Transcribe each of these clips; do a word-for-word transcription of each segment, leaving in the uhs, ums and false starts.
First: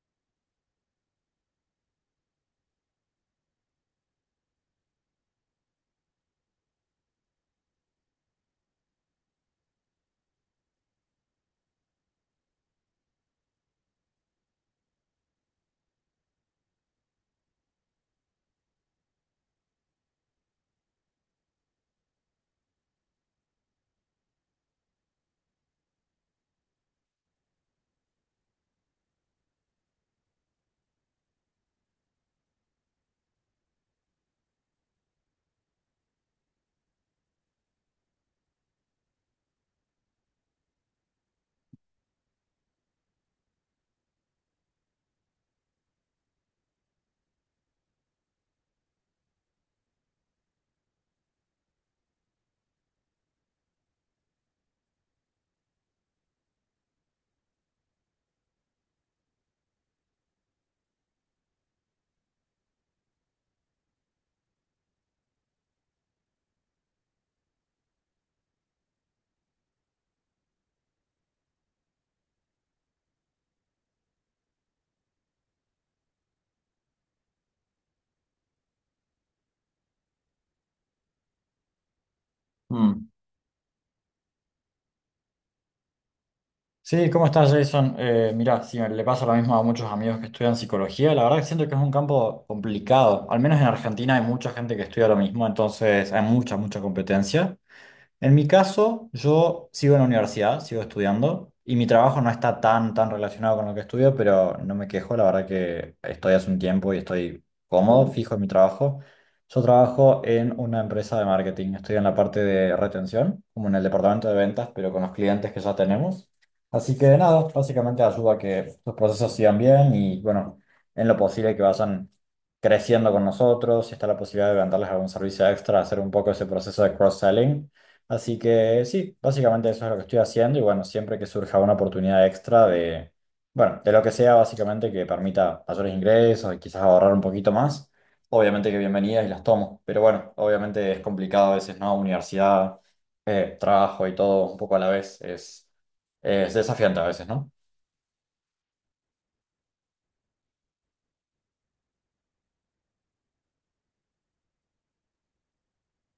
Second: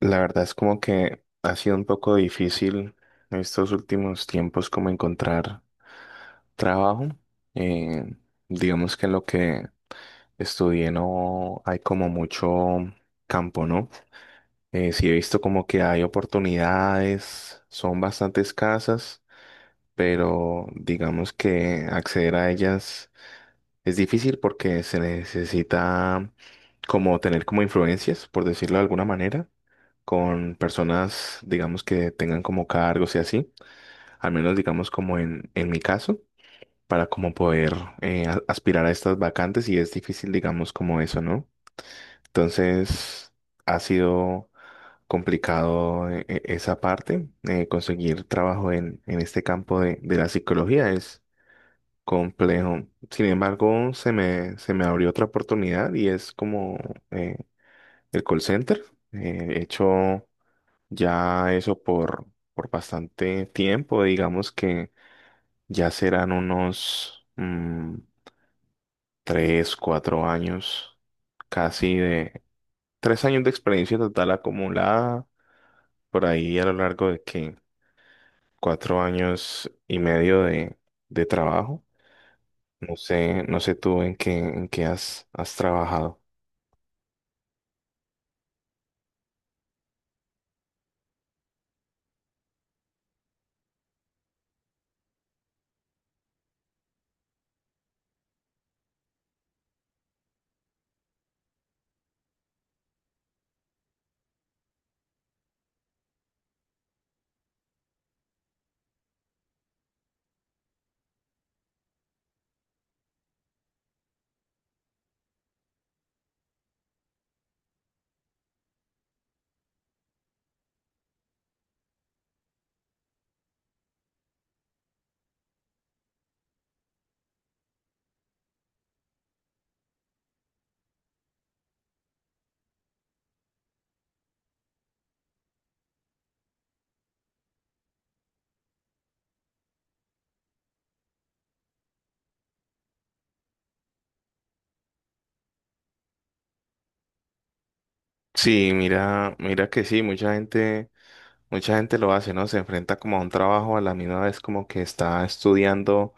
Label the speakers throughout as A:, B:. A: La verdad es como que ha sido un poco difícil en estos últimos tiempos como encontrar trabajo. Eh, digamos que lo que estudié no hay como mucho campo, ¿no? Eh, sí he visto como que hay oportunidades, son bastante escasas, pero digamos que acceder a ellas es difícil porque se necesita como tener como influencias, por decirlo de alguna manera con personas, digamos, que tengan como cargos y así, al menos digamos como en, en mi caso, para como poder eh, a- aspirar a estas vacantes y es difícil, digamos, como eso, ¿no? Entonces, ha sido complicado eh, eh, esa parte, eh, conseguir trabajo en, en este campo de, de la psicología es complejo. Sin embargo, se me, se me abrió otra oportunidad y es como eh, el call center. Eh, he hecho ya eso por, por bastante tiempo, digamos que ya serán unos mm, tres, cuatro años, casi de tres años de experiencia total acumulada, por ahí a lo largo de que cuatro años y medio de, de trabajo. No
B: Mm.
A: sé, no sé tú en qué, en qué has, has trabajado.
B: Sí, ¿cómo estás, Jason? Eh, mira, sí, le pasa lo mismo a muchos amigos que estudian psicología. La verdad que siento que es un campo complicado. Al menos en Argentina hay mucha gente que estudia lo mismo, entonces hay mucha, mucha competencia. En mi caso, yo sigo en la universidad, sigo estudiando y mi trabajo no está tan, tan relacionado con lo que estudio, pero no me quejo, la verdad que estoy hace un tiempo y estoy cómodo, fijo en mi trabajo. Yo trabajo en una empresa de marketing, estoy en la parte de retención, como en el departamento de ventas, pero con los clientes que ya tenemos. Así que nada, básicamente ayuda a que los procesos sigan bien y bueno, en lo posible que vayan creciendo con nosotros, si está la posibilidad de venderles algún servicio extra, hacer un poco ese proceso de cross-selling. Así que sí, básicamente eso es lo que estoy haciendo y bueno, siempre que surja una oportunidad extra de, bueno, de lo que sea básicamente que permita mayores ingresos y quizás ahorrar un poquito más, obviamente que bienvenidas y las tomo, pero bueno, obviamente es complicado a veces, ¿no? Universidad, eh, trabajo y todo un poco a la vez, es, es desafiante a veces, ¿no?
A: Sí, mira, mira que sí, mucha gente, mucha gente lo hace, ¿no? Se enfrenta como a un trabajo a la misma vez como que está estudiando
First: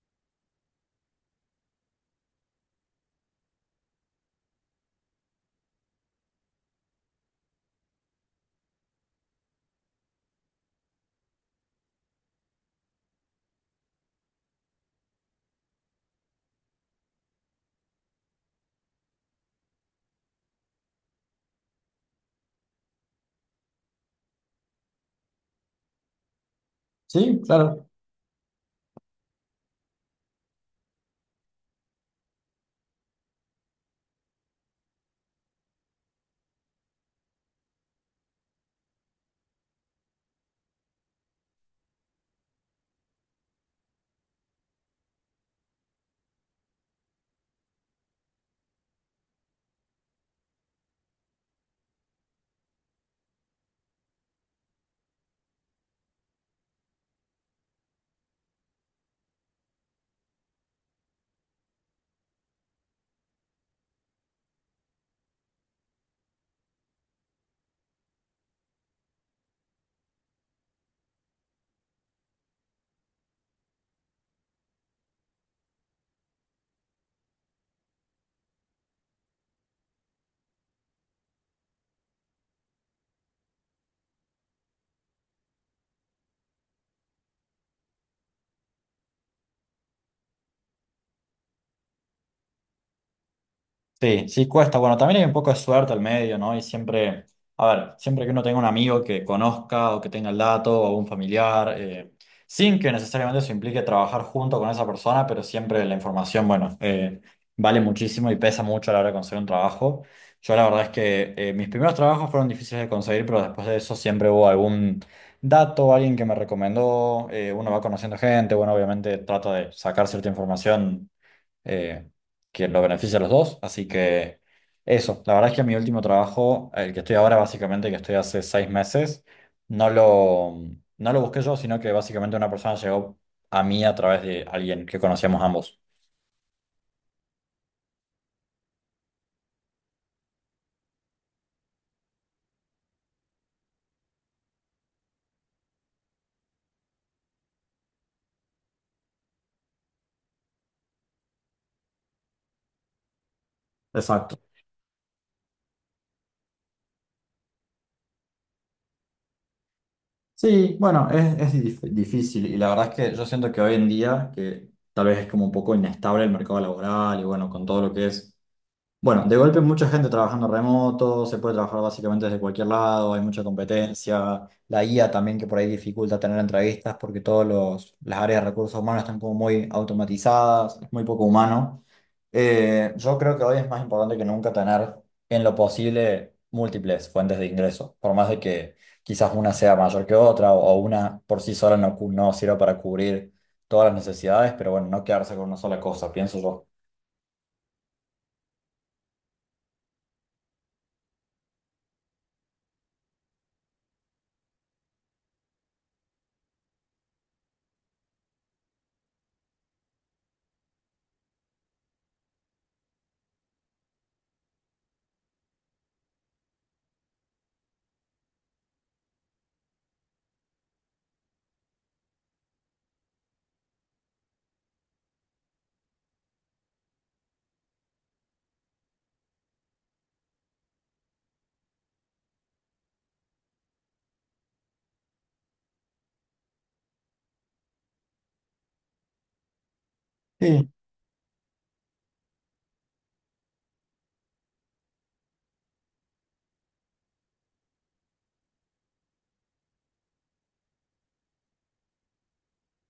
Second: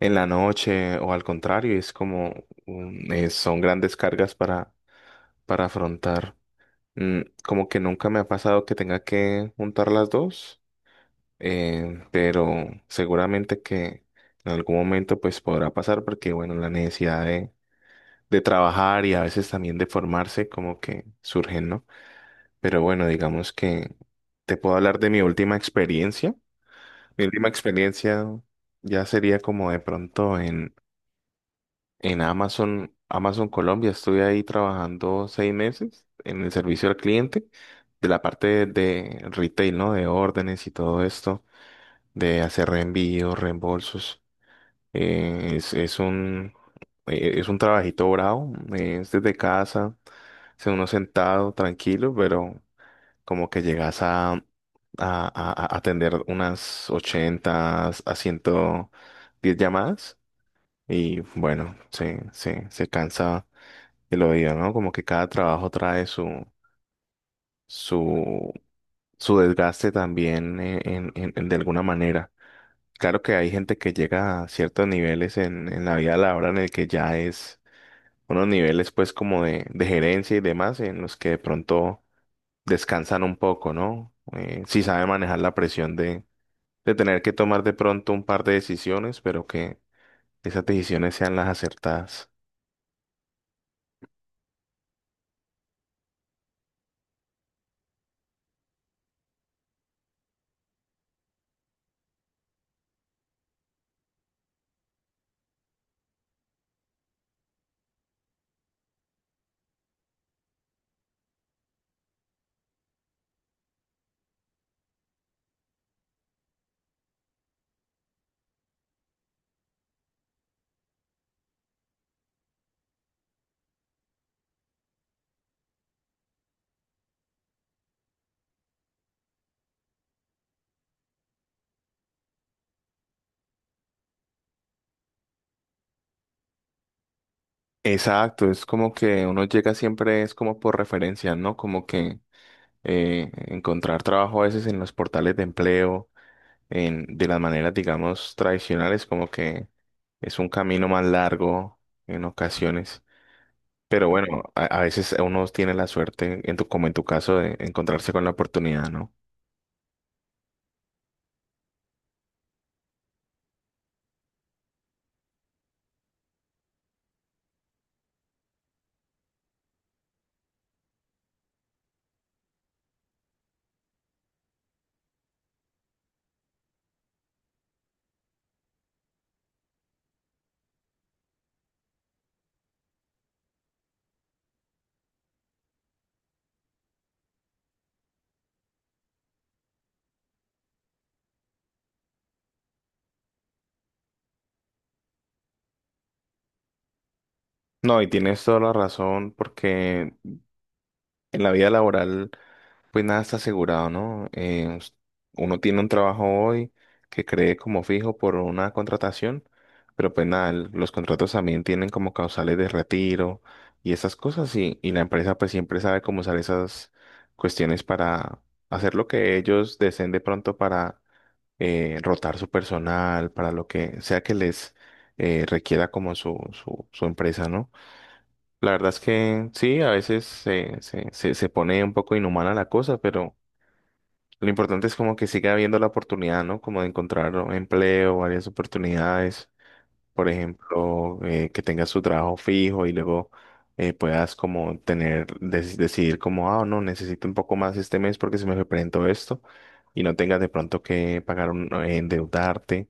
A: en la noche o al contrario, es como un- eh, son grandes cargas para, para afrontar. Mm, como que nunca me ha pasado que tenga que juntar las dos, eh, pero seguramente que en algún momento pues podrá pasar porque bueno, la necesidad de, de trabajar y a veces también de formarse como que surgen, ¿no? Pero bueno, digamos que te puedo hablar de mi última experiencia. Mi
B: Sí,
A: última
B: claro.
A: experiencia ya sería como de pronto en Amazon, Amazon Colombia, estuve ahí trabajando seis meses en el servicio al cliente de la parte de retail, ¿no? De órdenes y todo esto, de hacer reenvíos, reembolsos. Eh, es, es un, eh, es un trabajito bravo, eh, es desde casa, es uno sentado, tranquilo, pero como que llegas a, a, a- a atender unas ochenta a ciento diez llamadas y bueno, se, se, se cansa que lo digo, ¿no? Como que cada trabajo trae su, su, su desgaste también eh, en, en- en- de alguna manera. Claro que hay gente que llega a ciertos niveles en, en la vida laboral en el que ya es unos niveles pues como de, de gerencia y demás en los que de pronto descansan un poco, ¿no? Eh, sí sabe manejar la presión de, de tener que tomar de pronto un par de decisiones, pero que esas decisiones sean las acertadas.
B: Sí, sí cuesta. Bueno, también hay un poco de suerte al medio, ¿no? Y siempre, a ver, siempre que uno tenga un amigo que conozca o que tenga el dato o un familiar, eh, sin que necesariamente eso implique trabajar junto con esa persona, pero siempre la información, bueno, eh, vale muchísimo y pesa mucho a la hora de conseguir un trabajo. Yo la verdad es que eh, mis primeros trabajos fueron difíciles de conseguir, pero después de eso siempre hubo algún dato, alguien que me recomendó, eh, uno va conociendo gente, bueno, obviamente trata de sacar cierta información eh, que lo beneficia a los dos. Así que eso, la verdad es que mi último trabajo, el que estoy ahora básicamente, que estoy hace seis meses, no lo, no lo busqué yo, sino que básicamente una persona llegó a mí a través de alguien que conocíamos ambos.
A: Exacto, es como que uno llega siempre, es como por referencia, ¿no? Como que eh, encontrar trabajo a veces en los portales de empleo, en, de las maneras, digamos, tradicionales, como que es un camino más largo en ocasiones. Pero
B: Exacto.
A: bueno, a, a veces uno tiene la suerte, en tu, como en tu caso, de encontrarse con la oportunidad, ¿no?
B: Sí, bueno, es, es dif- difícil y la verdad es que yo siento que hoy en día, que tal vez es como un poco inestable el mercado laboral y bueno, con todo lo que es bueno, de golpe mucha gente trabajando remoto, se puede trabajar básicamente desde cualquier lado, hay mucha competencia, la I A también que por ahí dificulta tener entrevistas porque todas las áreas de recursos humanos están como muy automatizadas, es muy poco humano. Eh, yo creo que hoy es más importante que nunca tener en lo posible múltiples fuentes de ingreso, por más de que quizás una sea mayor que otra o, o una por sí sola no, cu- no sirva para cubrir todas las necesidades, pero bueno, no quedarse con una sola cosa, pienso yo.
A: No, y tienes toda la razón, porque en la vida laboral pues nada está asegurado, ¿no? Eh, us- uno tiene un trabajo hoy que cree como fijo por una contratación, pero pues nada, el- los contratos también tienen como causales de retiro y esas cosas y, y la empresa pues siempre sabe cómo usar esas cuestiones para hacer lo que ellos deseen de pronto para eh, rotar su personal, para lo que sea que les eh, requiera como su, su, su empresa, ¿no? La verdad es que sí, a veces se, se, se se pone un poco inhumana la cosa, pero... Lo importante es como que siga habiendo la oportunidad, ¿no? Como de encontrar un empleo, varias oportunidades. Por
B: Sí.
A: ejemplo, eh, que tengas su trabajo fijo y luego eh, puedas como tener, dec- decidir como, ah, no, necesito un poco más este mes porque se me presentó esto y no tengas de pronto que pagar un, eh, endeudarte,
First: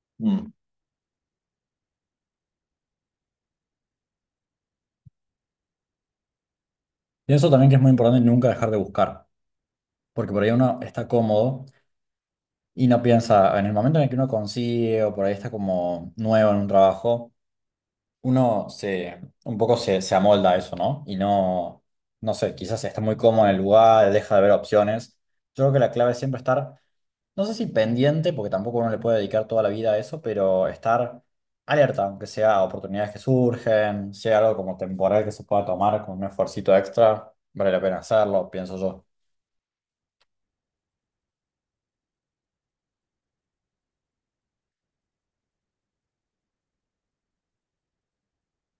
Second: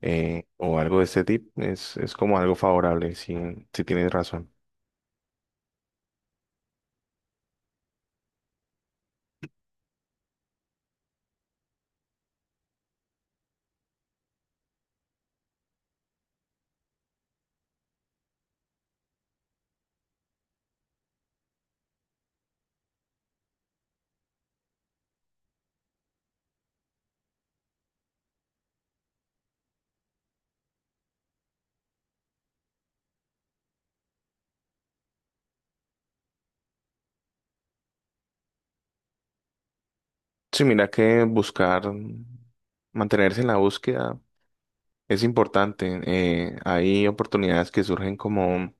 A: eh, o algo de este tipo. Es, es como algo favorable, si, si tienes razón.
B: Pienso también que es muy importante nunca dejar de buscar, porque por ahí uno está cómodo y no piensa, en el momento en el que uno consigue o por ahí está como nuevo en un trabajo, uno se, un poco se, se amolda a eso, ¿no? Y no, no sé, quizás está muy cómodo en el lugar, deja de ver opciones. Yo creo que la clave es siempre estar, no sé si pendiente, porque tampoco uno le puede dedicar toda la vida a eso, pero estar alerta, aunque sea a oportunidades que surgen, sea algo como temporal que se pueda tomar con un esfuercito extra, vale la pena hacerlo, pienso yo.
A: Sí, mira que buscar, mm, mantenerse en la búsqueda es importante. Eh, hay oportunidades que surgen como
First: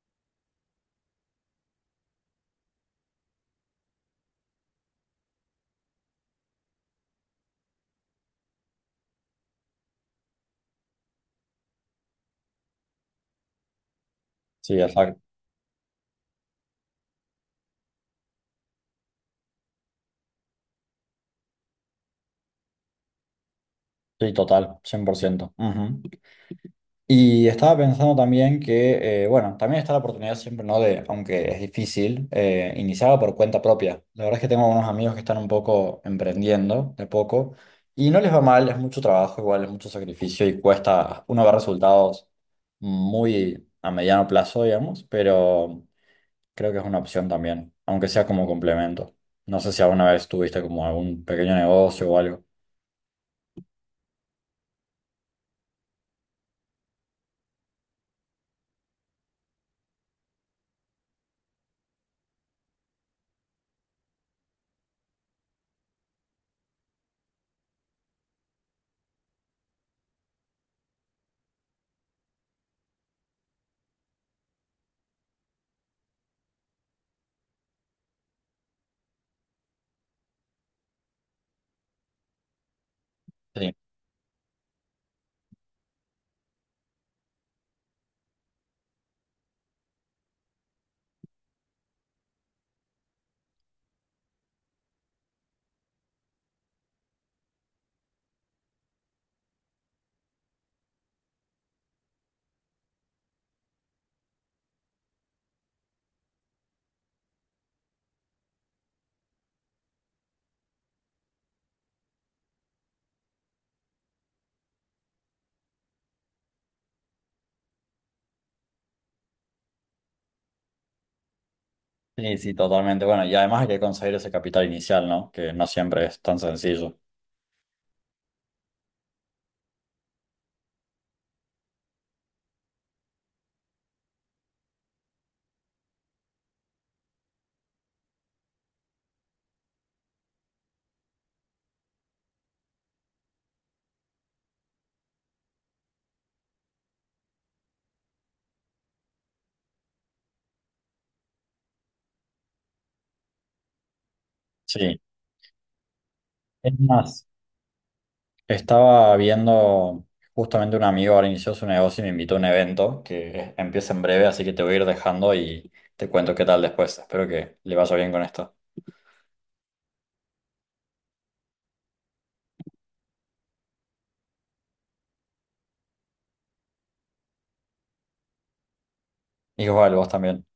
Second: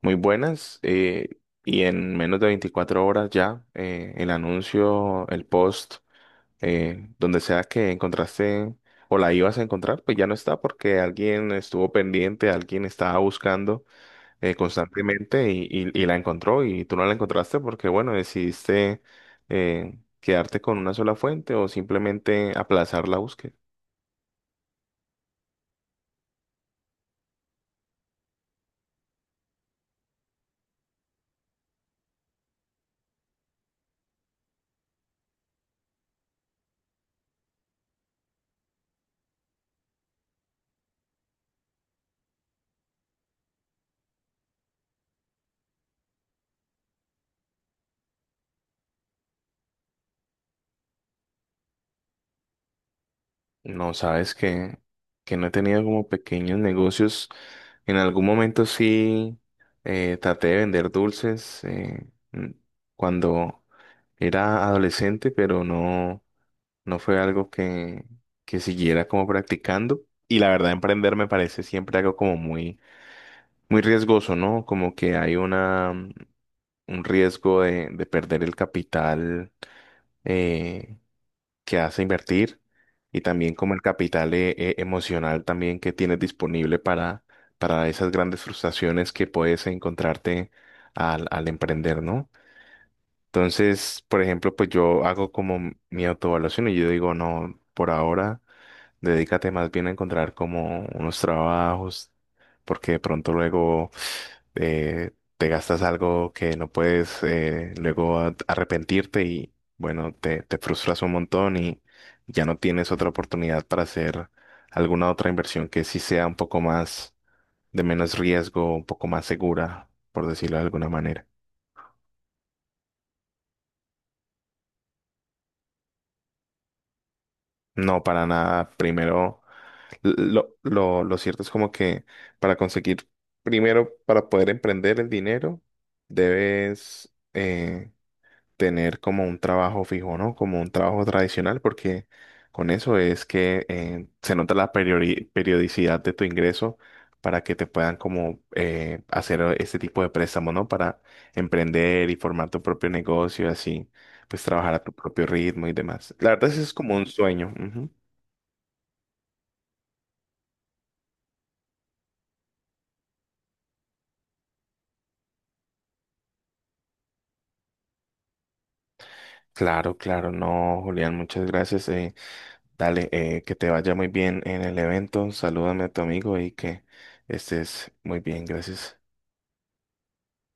A: muy buenas, eh, y en menos de veinticuatro horas ya eh, el anuncio, el post, eh, donde sea que encontraste o la ibas a encontrar, pues ya no está porque alguien estuvo pendiente, alguien estaba buscando eh,
B: Sí, exacto.
A: constantemente y, y- y la encontró y tú no la encontraste porque bueno, decidiste eh, quedarte con una sola fuente o simplemente aplazar la búsqueda.
B: Sí, total, cien por ciento. Ujú. Y estaba pensando también que, eh, bueno, también está la oportunidad siempre, ¿no? De, aunque es difícil, eh, iniciar por cuenta propia. La verdad es que tengo unos amigos que están un poco emprendiendo de poco y no les va mal, es mucho trabajo, igual es mucho sacrificio y cuesta, uno ve resultados muy a mediano plazo, digamos, pero creo que es una opción también, aunque sea como complemento. No sé si alguna vez tuviste como algún pequeño negocio o algo.
A: No, sabes que, que no he tenido como pequeños negocios. En algún momento sí eh, traté de vender dulces eh, mm, cuando era adolescente, pero no, no fue algo que, que siguiera como practicando. Y la verdad, emprender me parece siempre algo como muy, muy riesgoso, ¿no? Como que hay una, mm, un riesgo de, de perder el capital, eh, que hace invertir y también como el capital eh, eh, emocional también que tienes disponible para, para esas grandes frustraciones que puedes encontrarte al, al emprender, ¿no? Entonces, por ejemplo, pues yo hago como mi autoevaluación y yo digo, no, por ahora. Dedícate más bien a encontrar como unos trabajos, porque de pronto luego eh, te gastas algo que no puedes, eh, luego a- arrepentirte y bueno, te, te frustras un montón y ya no tienes otra oportunidad para hacer alguna otra inversión que sí sea un poco más de menos riesgo, un poco más segura, por decirlo de alguna manera.
B: Sí, sí, totalmente. Bueno, y además hay que conseguir ese capital inicial, ¿no? Que no siempre es tan sencillo.
A: No, para nada. Primero, Lo, lo, lo cierto es como que para conseguir, primero, para poder emprender el dinero, debes eh, tener como un trabajo fijo, ¿no? Como un trabajo tradicional, porque con eso es que eh, se nota la periori- periodicidad de tu ingreso para que te puedan como eh, hacer este tipo de préstamo, ¿no? Para emprender y formar tu propio negocio, así, pues trabajar a tu
B: Sí.
A: propio ritmo y demás. La verdad, ese es
B: Es
A: como un
B: más,
A: sueño.
B: estaba viendo justamente un amigo ahora inició su negocio y me invitó a un evento que empieza en breve, así que te voy a ir dejando y te cuento qué tal después. Espero que le vaya bien con esto.
A: Claro, claro, no, Julián, muchas gracias. Eh, dale, eh, que te vaya muy bien en el evento. Salúdame a tu amigo y que estés muy bien. Gracias.
B: Igual, vos también.